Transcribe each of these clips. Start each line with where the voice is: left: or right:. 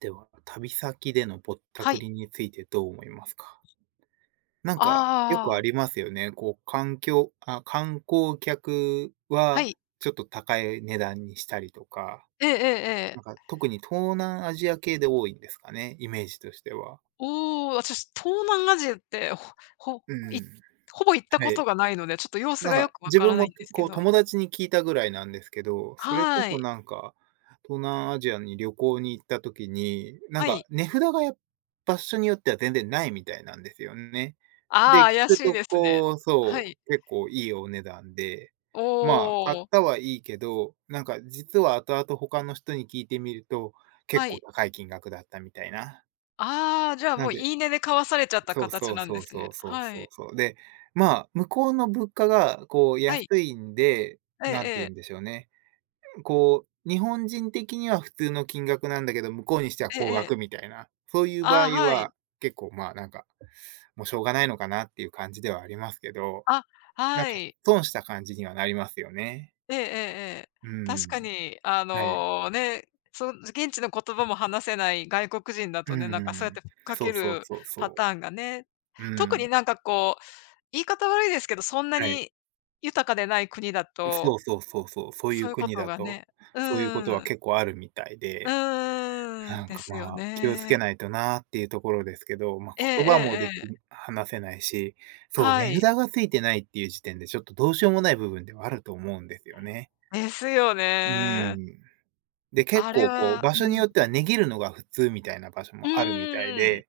right: では、旅先でのぼった
left: は
right: く
left: い。
right: りについてどう思いますか？なんか、よくあ
left: ああ
right: りますよね。こう、環境あ、観光客
left: は
right: は
left: い。
right: ちょっと高い値段にしたりとか、
left: えええええ
right: なん
left: え。
right: か特に東南アジア系で多いんですかね、イメージとしては。
left: おお、私、東南アジアって、ほほ
right: うん
left: い
right: うん。
left: ほぼ行ったこ
right: は
left: と
right: い。
left: がないので、ちょっと様子
right: なん
left: がよ
right: か、
left: くわ
right: 自
left: から
right: 分
left: ない
right: も、
left: んですけ
right: こう、
left: ど。
right: 友達に聞いたぐらいなんですけど、それこ
left: は
right: そ
left: い。
right: なんか、東南アジアに旅行に行った時に、なん
left: は
right: か
left: い。
right: 値札がや場所によっては全然ないみたいなんですよね。で、
left: あ
right: 聞
left: あ、怪
right: く
left: しい
right: と
left: ですね。
right: こう、
left: は
right: そ
left: い。
right: う、結構いいお値段で、
left: お
right: まあ、買っ
left: お、
right: たはいいけど、なんか実は後々他の人に聞いてみると、
left: は
right: 結構
left: い。
right: 高い金額だったみたいな。
left: ああ、じゃあ、
right: な
left: もう、
right: んで
left: 言い値で買わされちゃった
right: そう
left: 形
right: そう
left: なん
right: そ
left: で
right: う
left: す
right: そ
left: ね。
right: うそう
left: は
right: そう
left: い。
right: そう。で、まあ、向こうの物価がこう
left: はい。
right: 安いんで、
left: ええ
right: なん
left: え
right: て言
left: え。
right: うんでしょうね。こう、日本人的には普通の金額なんだけど、向こうにしては
left: え
right: 高
left: えええ。
right: 額みたいな、そういう場
left: あ
right: 合
left: あ、はい。
right: は、結構まあなんか、もうしょうがないのかなっていう感じではありますけど、
left: あ、
right: なん
left: は
right: か
left: い。
right: 損した感じにはなりますよね。
left: ええええええ。
right: う
left: 確
right: ん。
left: かに、あ
right: はい。
left: の、ね、現地の言葉も話せない外国人だ
right: う
left: とね、なんか
right: んんう
left: そうやっ
right: ん。
left: てふっか
right: そ
left: け
right: うそう
left: る
right: そう
left: パ
right: そ
left: ターンがね、
right: う。う
left: 特
right: ん。
left: になんかこう、言い方悪いですけど、そんな
right: はい。
left: に豊かでない国だ
right: そう
left: と、
right: そうそうそう、そうい
left: そ
right: う
left: ういうこ
right: 国
left: と
right: だ
left: が
right: と、
left: ねう
right: そういうことは
left: ーん、
right: 結構あるみたいで、
left: う
right: なん
left: で
right: か、
left: すよ
right: まあ、気をつけ
left: ね。
right: ないとなっていうところですけど、まあ、
left: ええ
right: 言葉も
left: え
right: で
left: ええ
right: き
left: え、
right: 話せないし、そう、
left: は
right: 値
left: い。
right: 札がついてないっていう時点でちょっとどうしようもない部分ではあると思うんですよね。
left: ですよ
right: う
left: ね。
right: ん。で、結
left: あれ
right: 構こう
left: は
right: 場
left: う
right: 所によ
left: ん、
right: っては値切るのが普通みたいな場所
left: う
right: もあるみたい
left: ーん、
right: で、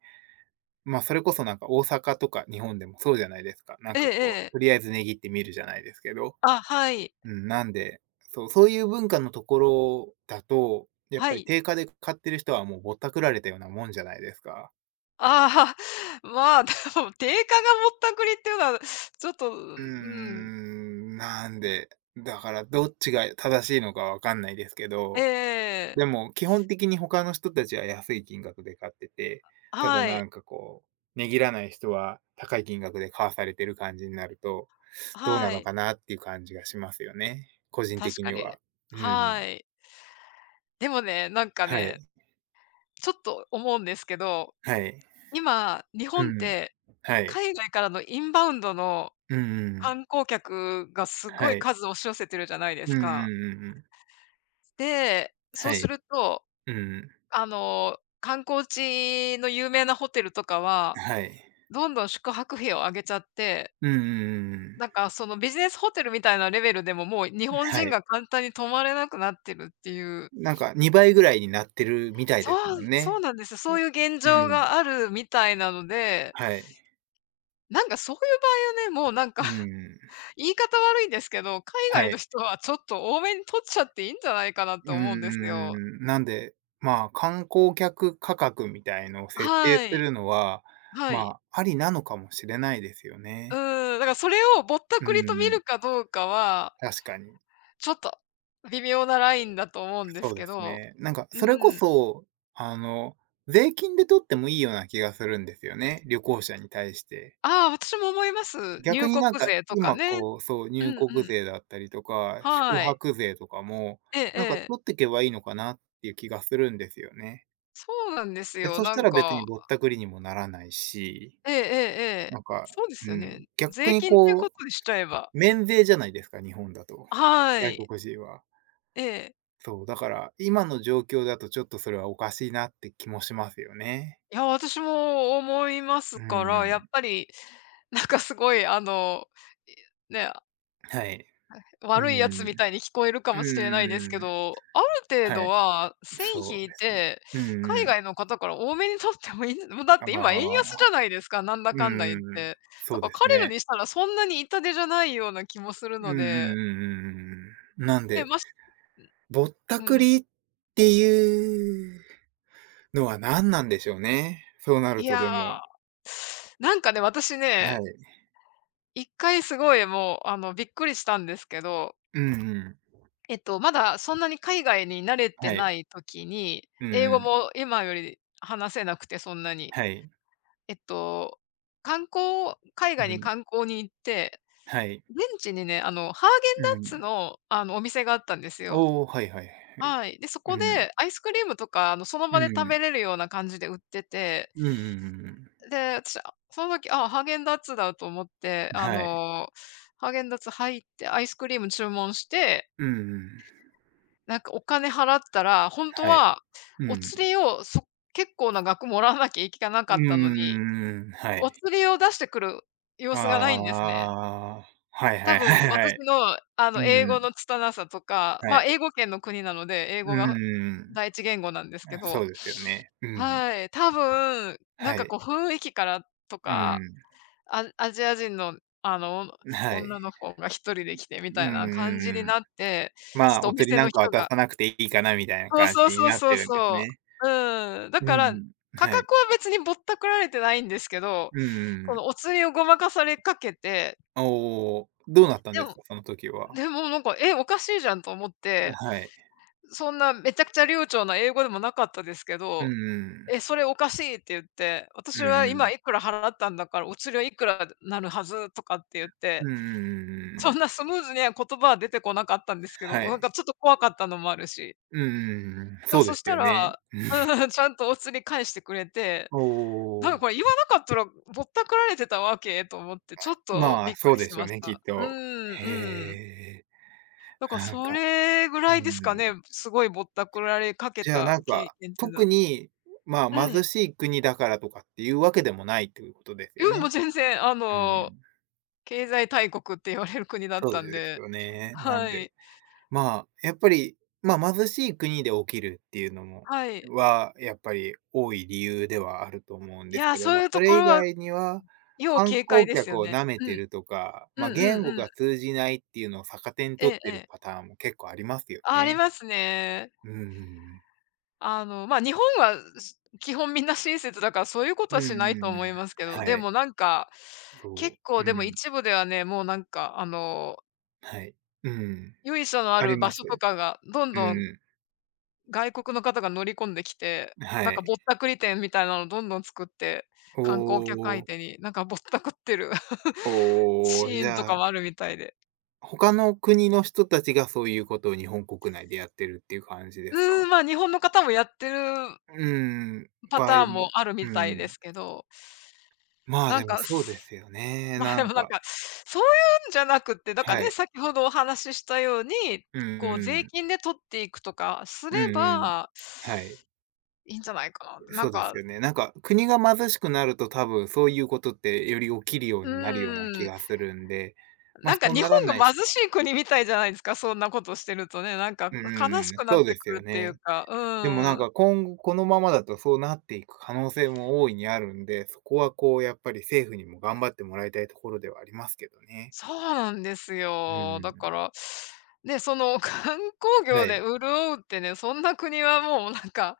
right: まあ、それこそなんか大阪とか日本でもそうじゃないですか。なん
left: ええ
right: か
left: え
right: こう、
left: え。
right: とりあえず値切ってみるじゃないですけど、
left: あ、はい、
right: うん、なんで、そう、そういう文化のところだと、やっ
left: は
right: ぱり
left: い。
right: 定価で買ってる人はもうぼったくられたようなもんじゃないですか。
left: ああ、まあ、でも定価がぼったくりっていうのは、ちょっと、う
right: うー
left: ん、
right: ん、なんで、だからどっちが正しいのかわかんないですけ
left: え
right: ど、
left: え、
right: でも基本的に他の人たちは安い金額で買ってて、ただ
left: は
right: な
left: い、
right: んかこう、値切らない人は高い金額で買わされてる感じになると、どうな
left: は
right: の
left: い、
right: かなっていう感じがしますよね。個人
left: 確
right: 的
left: か
right: に
left: に。
right: は。うん。
left: はい。でもね、なんか
right: はい。
left: ね、ちょっと思うんですけど、
right: はい。
left: 今、日
right: う
left: 本っ
right: ん。
left: て
right: はい。
left: 海外からのインバウンドの
right: うんうんうん。
left: 観光客がすご
right: は
left: い
right: い。
left: 数押し寄せてるじゃないです
right: うんうん
left: か。
right: うんうん。
left: で、そ
right: は
left: うする
right: い。
left: と、
right: うん
left: あの、観光地の有名なホテルとかは、
right: はい。
left: どんどん宿泊費を上げちゃって
right: うんうんうんう
left: なん
right: ん。
left: か、そのビジネスホテルみたいなレベルでも、もう日本
right: は
left: 人
right: い。
left: が簡単に泊まれなくなってるっていう。
right: なんか2倍ぐらいになってるみたいです
left: そ
right: も
left: う、
right: ん
left: そう
right: ね。
left: なんです。そういう現
right: う
left: 状
right: ん。
left: があるみたいなので、
right: はい。
left: なんかそういう場合はね、もうなんか
right: う ん。
left: 言い方悪いんですけど、海外
right: は
left: の
right: い。
left: 人はちょっと多めに取っちゃっていいんじゃないかなと
right: う
left: 思うんですよ。
right: んん、なんで、まあ、観光客価格みたいのを設定
left: は
right: す
left: い。
right: るのは、
left: はい。
right: まあ、ありなのかもしれないですよ
left: う
right: ね。
left: ん、だからそれをぼった
right: う
left: くりと見
right: ん。
left: るかどうかは、
right: 確かに。
left: ちょっと微妙なラインだと思うんで
right: そ
left: す
right: う
left: け
right: です
left: ど。
right: ね。なんか、
left: う
right: それこ
left: ん。
right: そ、あの、税金で取ってもいいような気がするんですよね、旅行者に対して。
left: ああ、私も思います。入
right: 逆に
left: 国
right: なんか、
left: 税とか
right: 今
left: ね。
right: こう、そう、
left: うん
right: 入
left: う
right: 国
left: ん。
right: 税だったりとか、宿
left: はい。
right: 泊税とかも、
left: ええ
right: なんか
left: ええ。
right: 取ってけばいいのかなっていう気がするんですよね。
left: そうなんです
right: で、
left: よ、
right: そし
left: な
right: た
left: ん
right: ら別に
left: か。
right: ぼったくりにもならないし、
left: えええええ
right: な
left: え。
right: んか、
left: そうです
right: う
left: よ
right: ん、
left: ね。
right: 逆
left: 税
right: に
left: 金っていうこ
right: こう、
left: とにしちゃえば、
right: 免税じゃないですか、日本だと、
left: は
right: 外
left: い。
right: 国人は。
left: ええ。
right: そう、だから今の状況だとちょっとそれはおかしいなって気もしますよね。
left: いや、私も思います
right: う
left: から、やっ
right: ん。
left: ぱり、なんかすごいあの、ね、
right: はい。う
left: 悪いやつみ
right: ん。
left: たいに聞こえるかもしれないですけ
right: うん。
left: ど、ある程
right: は
left: 度
right: い。
left: は線
right: そ
left: 引
right: う
left: い
right: ですね。
left: て、
right: うん
left: 海
right: うん。
left: 外の方から多めに取ってもいいん もうだっ
right: あ
left: て今円安じゃ
right: あ、
left: ないですか、なんだ
right: う
left: かんだ言っ
right: んうん。
left: て。だ
right: そう
left: から
right: です
left: 彼ら
right: ね。
left: にしたらそんなに痛手じゃないような気もする
right: うん
left: の
right: うんうんう
left: で、
right: んうん。なん
left: え
right: で、
left: まし
right: ぼった
left: う
right: く
left: ん。
right: りっていうのは何なんでしょうね。そうな
left: い
right: ると
left: や、
right: でも。
left: なんかね、私
right: は
left: ね、
right: い。
left: 1回すごいもう、あの、びっくりしたんですけど、
right: うんうん。
left: えっと、まだそんなに海外に慣れて
right: はい。
left: ない時に、
right: うん
left: 英
right: う
left: 語
right: ん。
left: も今より話せなくて、そんなに。
right: はい。
left: えっと、海外
right: う
left: に
right: ん。
left: 観光に行って、
right: はい。
left: 現地にね、あの、ハーゲンダ
right: う
left: ッツ
right: ん。
left: の、あの、お店があったんですよ。
right: おお、はいはい。
left: はい。で、そ
right: う
left: こで
right: ん。
left: アイスクリームとか、あの、その
right: う
left: 場で食
right: ん。
left: べれるような感じで売ってて、
right: うんうんうんう
left: で、私、あ、その時、あ、ハーゲンダッツだと思って、
right: ん。
left: あ
right: はい。
left: の、ハーゲンダッツ入って、アイスクリーム注文して、
right: うんうん。
left: なんかお金払ったら、本当
right: はい。
left: は
right: う
left: お
right: ん。
left: 釣りを、結構な額もらわなきゃいけな
right: う
left: かっ
right: んう
left: た
right: ん
left: のに、
right: うんうんは
left: お
right: い。
left: 釣りを出してくる様子がないんですね。
right: ああ。はい
left: 多
right: はいは
left: 分
right: い
left: 私
right: はい。
left: の、あの、英
right: う
left: 語
right: ん。
left: の拙さとか、
right: は
left: ま、
right: い。
left: 英語圏の国なので、英
right: う
left: 語
right: んうん
left: が
right: うん。
left: 第一言語なんですけ
right: あ、そ
left: ど、
right: うですよね。うん。
left: はい、多分、なん
right: は
left: か
right: い。
left: こう雰囲気からと
right: う
left: か、
right: ん。
left: アジア人の、あの、
right: は
left: 女
right: い。
left: の子が一人で来てみ
right: う
left: たい
right: んう
left: な
right: ん
left: 感
right: う
left: じに
right: んうん。
left: なって、ち
right: まあ、
left: ょっとお
right: お釣り
left: 店
right: な
left: の
right: んか
left: 人
right: 渡
left: が
right: さなくていいかなみたいな
left: そう
right: 感
left: そう
right: じに
left: そう
right: なっ
left: そう
right: てるんです
left: そ
right: ね。
left: う。うん、だか
right: う
left: ら、
right: ん。
left: 価
right: はい。
left: 格は別にぼったくられてないんですけど、
right: うんうんう
left: こ
right: ん。
left: のお釣りをごまかされかけて、
right: おお、どうなったん
left: で
right: です
left: も
right: か？その時
left: で
right: は。
left: もなんか、え、おかしいじゃんと思って
right: はい。
left: そんなめちゃくちゃ流暢な英語でもなかったですけ
right: う
left: ど、
right: んうん。
left: 「え、それおかしい」って言って、
right: う
left: 「私
right: ん
left: は
right: う
left: 今
right: ん。
left: いくら払ったんだから、お釣りはいくらなるはず」とかって言って、
right: うんうんうんう
left: そんな
right: ん
left: スムーズには言葉は出てこなかったんですけど、
right: は
left: なん
right: い。
left: かちょっと怖かったのもあるし、
right: うんうんうんうん。
left: でも
right: そう
left: そ
right: で
left: し
right: す
left: た
right: よね。
left: ら、
right: うん。
left: うんちゃんとお釣り返してくれて、
right: お
left: なんか
right: お。
left: これ言わなかったらぼったくられてたわけと思って、ちょっと
right: ま
left: び
right: あ、
left: っく
right: そう
left: り
right: で
left: し
right: しょ
left: ま
right: う
left: し
right: ね、きっ
left: た。う
right: と。
left: ん、うん。
right: へえ。
left: だから
right: なん
left: そ
right: か、
left: れぐ
right: う
left: らいですか
right: ん。
left: ね、すごいぼったくられかけ
right: じゃあ、
left: た
right: なん
left: 経
right: か、
left: 験っていうの
right: 特
left: は。
right: に、ま
left: う
right: あ、貧
left: ん。
right: しい国だからとかっていうわけでもないっていうことですよ
left: うん、もう
right: ね。
left: 全然、あ
right: う
left: の、
right: ん。
left: 経済大国って言われる国だっ
right: そう
left: たん
right: です
left: で。
right: よね。なん
left: は
right: で
left: い。
right: まあ、やっぱり、まあ、貧しい国で起きるっていうのも
left: はい。
right: は、やっぱり多い理由ではあると思うん
left: い
right: です
left: や、
right: けど、
left: そ
right: ま
left: う
right: あ、
left: いうと
right: そ
left: こ
right: れ以
left: ろは
right: 外には、
left: 要
right: 観
left: 警戒
right: 光
left: ですよ
right: 客を
left: ね。
right: 舐め
left: う
right: て
left: ん。
right: るとか、まあ、
left: うん
right: 言
left: うん
right: 語
left: うん。
right: が通じないっていうのを逆手に
left: え
right: 取っ
left: え
right: てる
left: ええ。
right: パターンも結構ありますよ
left: あ、あり
right: ね。
left: ますね。
right: うんうんうん。
left: あの、ま、日本は、基本みんな親切だから、そういうこ
right: う
left: とは
right: ん
left: しない
right: う
left: と
right: んうん。
left: 思いますけど、
right: は
left: で
right: い。
left: もなんか、
right: そ
left: 結
right: う。
left: 構でも
right: うん。
left: 一部ではね、もうなんかあの、
right: はい。うん。
left: 由緒のあ
right: あり
left: る
right: ま
left: 場
right: す。
left: 所とかがどんどん
right: うん。
left: 外国の方が乗り込んできて、な
right: は
left: んか
right: い。
left: ぼったくり店みたいなのどんどん作って、
right: お
left: 観光客相
right: お。
left: 手になんかぼったくってる
right: おお、
left: シ
right: じ
left: ーンと
right: ゃ
left: か
right: あ
left: もあるみたいで。
right: 他の国の人たちがそういうことを日本国内でやってるっていう感じで
left: う
right: す
left: ーん、
right: か？
left: ま、日本の方もやってる
right: うーん、
left: パ
right: 場合
left: ターン
right: も
left: もある
right: う
left: みたいで
right: ん。
left: すけど、
right: まあ、
left: なん
right: でも
left: か、
right: そうですよね、な
left: で
right: ん
left: もなん
right: か
left: か、そういうんじゃなくって、だから
right: は
left: ね、
right: い。
left: 先ほどお話ししたように、
right: うんうん
left: こう税
right: うん。
left: 金で取っていくとかす
right: う
left: れ
right: ん
left: ば、
right: はい。
left: いいんじゃないかな。な
right: そ
left: ん
right: うです
left: か、
right: よね。なんか国が貧しくなると多分そういうことってより起きるよう
left: う
right: になるような
left: ー
right: 気
left: ん。
right: がするんで、ま、あ、
left: なん
right: そ
left: か
right: う
left: 日
right: なら
left: 本
right: ない
left: が
right: しか、
left: 貧しい国みたいじゃないですか、そんなことしてるとね、なんか
right: うんう
left: 悲
right: ん
left: し
right: うん、
left: くな
right: そ
left: っ
right: う
left: て
right: です
left: くる
right: よ
left: っていう
right: ね。
left: か、
right: でもなん
left: うん。
right: か今後このままだとそうなっていく可能性も大いにあるんで、そこはこうやっぱり政府にも頑張ってもらいたいところではありますけどね。
left: そうなんです
right: う
left: よ。だか
right: ん。
left: ら、ね、その 観光
right: は
left: 業で
right: い。
left: 潤うってね、そんな国はもうなんか、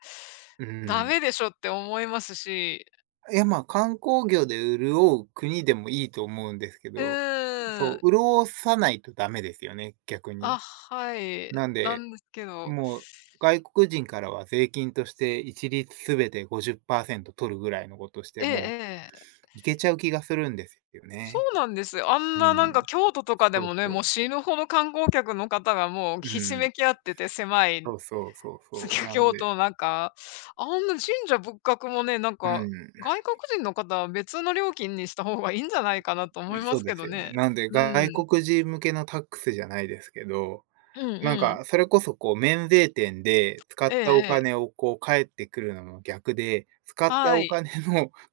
right: う
left: ダメ
right: ん。
left: でしょって思いますし、
right: いや、ま、観光業で潤う国でもいいと思うんですけ
left: う
right: ど、
left: ー
right: そ
left: ん。
right: う、潤さないとダメですよね、逆
left: あ、
right: に。
left: はい。
right: なん
left: な
right: で、
left: んですけど。
right: もう外国人からは税金として一律すべて50%取るぐらいのことし
left: え
right: て、
left: え
right: も
left: ええ。
right: ういけちゃう気がするんですよ
left: そ
right: ね。
left: うなんですよ。あん
right: う
left: ななん
right: ん。
left: か京都とかで
right: そう
left: もね、
right: そ
left: も
right: う。
left: う死ぬほど観光客の方がもう
right: う
left: ひし
right: ん。
left: めき合ってて、狭い
right: そうそうそうそう。なん
left: 京
right: で、
left: 都のなんか、あんな神社仏閣もね、なん
right: う
left: か、
right: ん。
left: 外国人の方は別の料金にした方がいいんじゃないかなと思いま
right: そう
left: すけ
right: で
left: ど
right: すよね。
left: ね。
right: なんで、
left: う
right: 外
left: ん。
right: 国人向けのタックスじゃないですけど、
left: うん
right: なん
left: うん。
right: かそれこそこう免税店で使
left: え
right: っ
left: え
right: たお
left: ええ。
right: 金をこう返ってくるのの逆で、使った
left: は
right: お
left: い。
right: 金の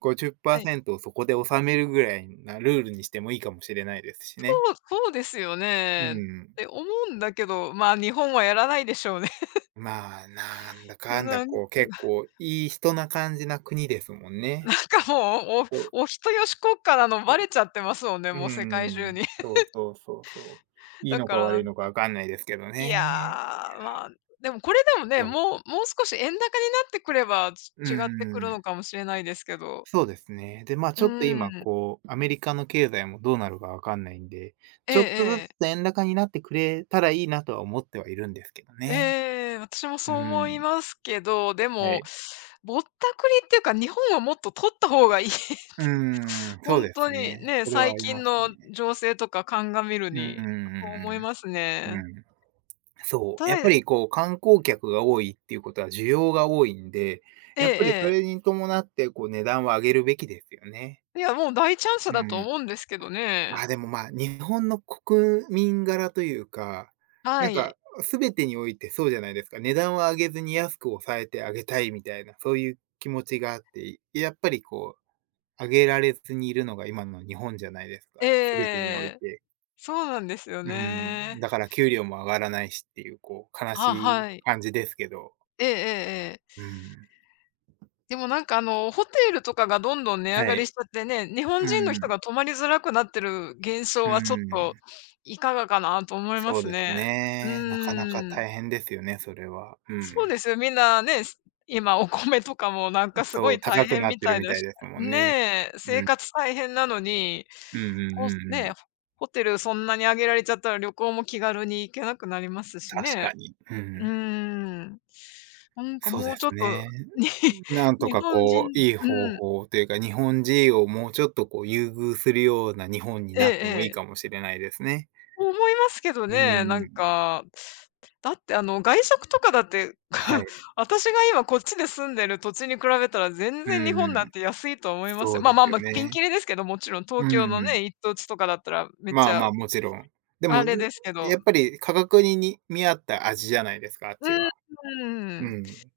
left: はい。
right: 50%をそこで納めるぐらいなルールにしてもいいかもしれないですしね。
left: そうそうですよね。
right: う
left: っ
right: ん。
left: て思うんだけど、まあ、日本はやらないでしょうね。
right: まあ、なんだか
left: な
right: んだ
left: なん
right: こう結構いい人な感じな国ですもん
left: なん
right: ね。
left: かもう、
right: そう。
left: おお人よし国家なのバレちゃってますもんね、
right: う
left: もう世界
right: ー
left: 中
right: ん、
left: に。
right: そうそうそうそう。いい
left: だ
right: の
left: か
right: か悪
left: ら
right: いのかわかんないですけど
left: いや
right: ね。
left: ー、まあ、でもこれでもね、
right: 多分。
left: もうもう少し円高になってくれば、
right: う
left: 違ってくる
right: ん、
left: のかもしれないですけど。
right: そうですね。で、まあ、ち
left: う
right: ょっと今
left: ん。
right: こう、アメリカの経済もどうなるかわかんないんで、
left: ええ
right: ちょっとず
left: え
right: つ
left: え。
right: 円高になってくれたらいいなとは思ってはいるんですけどね。
left: ええ、私も
right: う
left: そう思い
right: ん。
left: ますけど、で
right: は
left: も、
right: い。
left: ぼったくりっていうか、日本はもっと取った方がいい。
right: うー ん、そう
left: 本
right: で
left: 当
right: す
left: に、
right: ね。
left: ね、
right: それは
left: 最
right: あり
left: 近
right: ます
left: の
right: ね。
left: 情勢とか鑑みる
right: うんうん
left: に、そう
right: うん
left: 思います
right: うんう
left: ね。
right: ん。うん。そ
left: た
right: う、やっ
left: だ
right: ぱりこう観光客が多いっていうことは需要が多いんで、
left: ええ
right: やっぱりそ
left: ええ。
right: れに伴ってこう値段を上げるべきですよね。
left: いや、もう大チャンス
right: う
left: だと
right: ん。
left: 思うんですけど
right: ま
left: ね。
right: あ、でもまあ、日本の国民柄というか、な
left: は
right: んか
left: い。
right: 全てにおいてそうじゃないですか。値段を上げずに安く抑えてあげたいみたいな、そういう気持ちがあって、やっぱりこう上げられずにいるのが今の日本じゃないですか、
left: え
right: 全てにおい
left: え。
right: て。
left: そうなんですよ
right: うん、
left: ね。
right: だから給料も上がらないしっていうこう悲
left: あ、
right: しい
left: はい。
right: 感じですけど。
left: ええええええ。
right: うん。
left: でもなんかあの、ホテルとかがどんどん値上
right: は
left: が
right: い。
left: りしちゃってね、日本
right: う
left: 人の人
right: ん。
left: が泊まりづらくなってる現象
right: う
left: はちょっと
right: ん。
left: いかがかなと思いま
right: そう
left: す
right: です
left: ね。う
right: ね。なかなか
left: ーん。
right: 大変ですよね、それは。う
left: そ
right: ん。
left: うですよ、みんなね、今お米とかもなんかすご
right: そう、
left: い大
right: 高く
left: 変
right: なっ
left: み
right: て
left: た
right: る
left: い
right: み
left: だ
right: たい
left: し
right: ですもんね。
left: ねえ、生
right: うん。
left: 活大変なのに、
right: うんうんう
left: こう
right: んう
left: ね、
right: ん。
left: ホテルそんなに上げられちゃったら旅行も気軽に行けなくなりますし
right: 確
left: ね。
right: かに。う
left: うー
right: ん。
left: ん。なんか
right: そう
left: も
right: で
left: うちょ
right: す
left: っと、
right: ね。
left: に
right: なんと
left: 日
right: か
left: 本人
right: こう、いい方
left: うん、
right: 法というか、日本人をもうちょっとこう、優遇するような日本に
left: ええ
right: なってもいい
left: え
right: か
left: え。
right: もしれないですね。
left: 思いますけど
right: うん
left: ね、な
right: う
left: ん
right: ん。
left: か。だってあの、外食とかだって、
right: は い。
left: 私が今こっちで住んでる土地に比べたら全
right: う
left: 然日
right: ん
left: 本
right: う
left: なん
right: ん。
left: て安いと思います
right: そ
left: よ。
right: う
left: まあ
right: です
left: まあ
right: よ
left: まあ、ピン
right: ね。
left: キリですけど、もちろん東
right: う
left: 京の
right: ん。
left: ね、一等地とかだったらめっ
right: ま
left: ち
right: あ
left: ゃ
right: まあ、もちろん。で
left: あ
right: も、
left: れですけど。
right: やっぱり価格に見合った味じゃないですか、あっ
left: う
right: ち
left: ん、
right: は。
left: う
right: う
left: ん。
right: ん。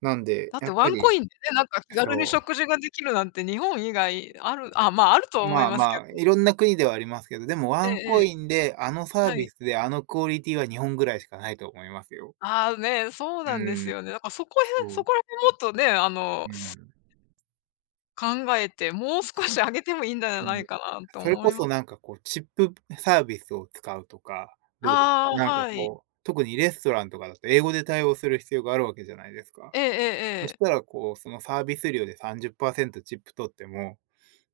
right: なんで、
left: だっ
right: や
left: て
right: っ
left: ワ
right: ぱ
left: ンコ
right: り、
left: インでね、なんか気軽に
right: そ
left: 食事ができるなんて日本以外あるまあ、あると
right: う、
left: 思い
right: まあ
left: ますけ
right: ま
left: ど。
right: あ、いろんな国ではありますけど、でも
left: え
right: ワン
left: ええ
right: コイ
left: え。
right: ンで、あのサー
left: は
right: ビ
left: い。
right: スで、あのクオリティは日本ぐらいしかないと思いますよ。
left: ああ、ね、そうなんで
right: う
left: す
right: ん、
left: よね。だから
right: そ
left: そ
right: う、
left: こら辺もっとね、あ
right: う
left: の、
right: ん、
left: 考えて、もう少
right: そ
left: し上げてもいいんじゃ
right: う、
left: な
right: うん。
left: いかなと
right: それ
left: 思
right: こ
left: いま
right: そなんかこう、チップサービスを使うとか、どうですか？なんか
left: はい。
right: こう、特にレストランとかだと英語で対応する必要があるわけじゃないですか。
left: ええええ
right: そ
left: え
right: し
left: え。
right: たら、こう、そのサービス料で30%チップ取っても、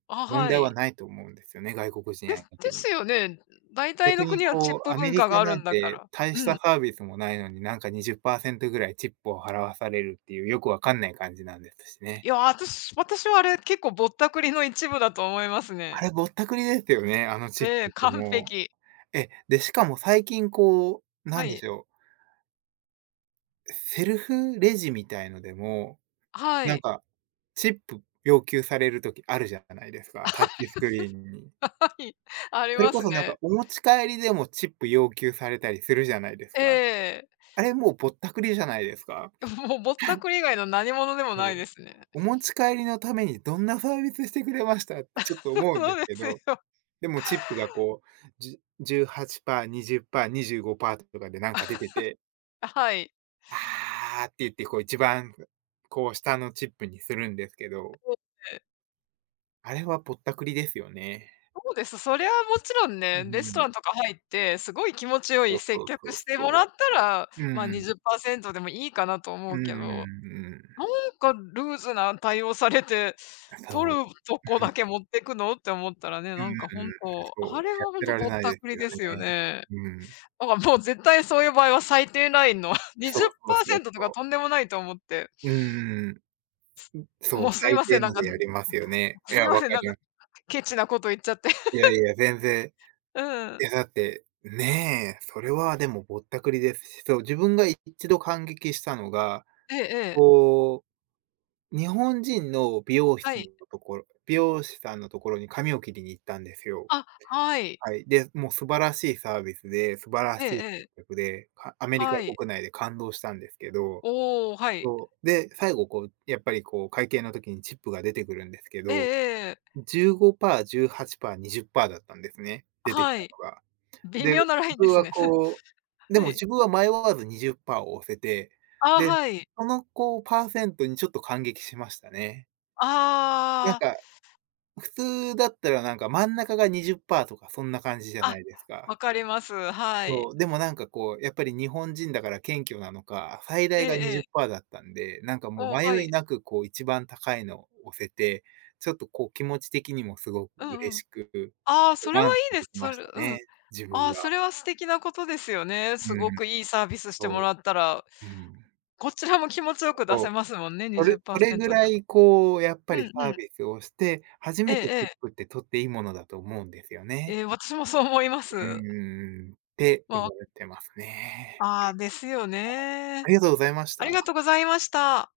left: あ、
right: 問
left: は
right: 題は
left: い。
right: ないと思うんですよね、外国人
left: です
right: 相
left: で
right: 手に。
left: すよね。大体
right: 逆
left: の
right: に
left: 国はチッ
right: こう、
left: プ
right: アメ
left: 文
right: リ
left: 化が
right: カ
left: ある
right: な
left: ん
right: ん
left: だか
right: て
left: ら。
right: 大
left: う
right: した
left: ん。
right: サービスもないのに、なんか20%ぐらいチップを払わされるっていう、よくわかんない感じなんですし
left: い
right: ね。
left: や、あたし私はあれ、結構ぼったくりの一部だと思います
right: あ
left: ね。
right: れぼったくりですよね、あのチッ
left: ええ、
right: プって
left: 完
right: も
left: 璧。
right: う。え、で、しかも最近こう、な
left: は
right: んで
left: い。
right: しょう、セルフレジみたいのでも、
left: は
right: なん
left: い。
right: かチップ要求される時あるじゃないですか、タッチスクリーンに。
left: はい。あり
right: それ
left: ま
right: こ
left: す
right: そなんか
left: ね。
right: お持ち帰りでもチップ要求されたりするじゃないです
left: え
right: か。
left: え。
right: あれもうぼったくりじゃないですか。
left: もうぼったくり以外の何物でも
right: そ
left: ないで
right: う。
left: すね。
right: お持ち帰りのためにどんなサービスしてくれましたってちょっと 思うん
left: そ
right: で
left: う
right: す
left: で
right: け
left: す
right: ど、
left: よ。
right: でもチップがこう、じ18%、20%、25%とかでなんか出てて、
left: はい。
right: あーって言ってこう一番こう下のチップにするんですけど、
left: ええ
right: あれはぼったくりですよね。
left: そうです。そりゃもちろん
right: う
left: ね、レストランと
right: ん、
left: か入って、すごい気持ち良
right: そ
left: い
right: う
left: 接
right: そう
left: 客
right: そう
left: してもら
right: そ
left: ったら、
right: う。う
left: ま、
right: ん。
left: 20%でもいいかなと
right: ん
left: 思
right: う
left: う
right: んう
left: けど、
right: んうん。
left: なんかルーズな対応されて、
right: そ
left: 取る
right: う。
left: とこだけ持ってくのって思ったらね、
right: うん
left: な
right: う
left: んか
right: んう
left: 本
right: ん。
left: 当、
right: そ
left: あ
right: う、
left: れ
right: や
left: は
right: っ
left: 本
right: て
left: 当
right: られ
left: ぼっ
right: ない
left: た
right: で
left: く
right: す
left: り
right: よ
left: ですよ
right: ね。
left: ね。
right: うん。
left: だからもう絶対そういう場合は最低ラインの
right: そうそうそう
left: 20％とか
right: そ
left: とん
right: う。
left: でもないと思って、
right: うんうん、そ
left: も
right: う、
left: うすい
right: 最
left: ません、
right: 低
left: なん
right: の
left: か
right: でやりますよね。い
left: すい
right: や、
left: ま
right: わ
left: せん、
right: か
left: なん
right: り
left: か
right: ます。
left: ケチなこと言っちゃって。
right: いやいや、全然。
left: う
right: い
left: ん。
right: や、だって、ねえ、それはでもぼったくりですし、そう、自分が一度感激したのが、
left: ええええ。
right: こう、日本人の
left: はい。
right: 美容師さんのところに髪を切りに行ったんですよ。
left: あ、はい。
right: はい。で、もう素晴らしいサービスで、素晴ら
left: え
right: し
left: え
right: い接
left: ええ。
right: 客で、アメリカ
left: はい。
right: 国内で感動したんですけど、
left: おお、はい。
right: そう。で、最後こう、やっぱりこう、会計の時にチップが出てくるんですけ
left: ええ
right: ど、
left: ええ。
right: 15%、18%、20%だったんですね、出てき
left: は
right: た
left: い。
right: のが。
left: 微
right: で、
left: 妙
right: 自
left: なラインで
right: 分
left: す
right: は
left: ね。
right: こう、で
left: は
right: も
left: い。
right: 自分は迷わず20%を押せて、
left: あ、
right: で、
left: はい。
right: そのこう、パーセントにちょっと感激しましたね。な
left: あ
right: ん
left: あ、
right: か、普通だったらなんか真ん中が20%とかそんな感じじゃな
left: あ、
right: いですか。
left: わかります。はい。
right: そう、でもなんかこう、やっぱり日本人だから謙虚なのか、最
left: え
right: 大
left: え
right: が
left: ええ。
right: 20%だったんで、なんかもう
left: は
right: 迷い
left: い。
right: なくこう一番高いのを押せて、ちょっとこう気持ち的にもすごく
left: うん
right: 嬉
left: う
right: し
left: ん。
right: く、
left: ああ、それは
right: 満
left: いい
right: 足
left: で
right: で
left: す。
right: きました
left: うん。
right: ね、自
left: あ
right: 分
left: あ、そ
right: は。
left: れは素敵なことですよね。す
right: う
left: ご
right: ん、
left: くいいサービスしても
right: そ
left: らったら、
right: う、うん。
left: こちらも気持ちよく出
right: そう、
left: せますもんね、
right: それぐ
left: 20%で
right: ら
left: も。
right: いこうやっぱ
left: う
right: り
left: んう
right: サー
left: ん。
right: ビスをして、初
left: ええ
right: めてチッ
left: ええ。
right: プって取っていいものだと思うんですよ
left: え
right: ね。
left: え、私もそう思いま
right: う
left: す。
right: んん、って思
left: まあ、
right: ってますね。
left: ああ、ですよね。
right: ありがとうございまし
left: ありがと
right: た。
left: うございました。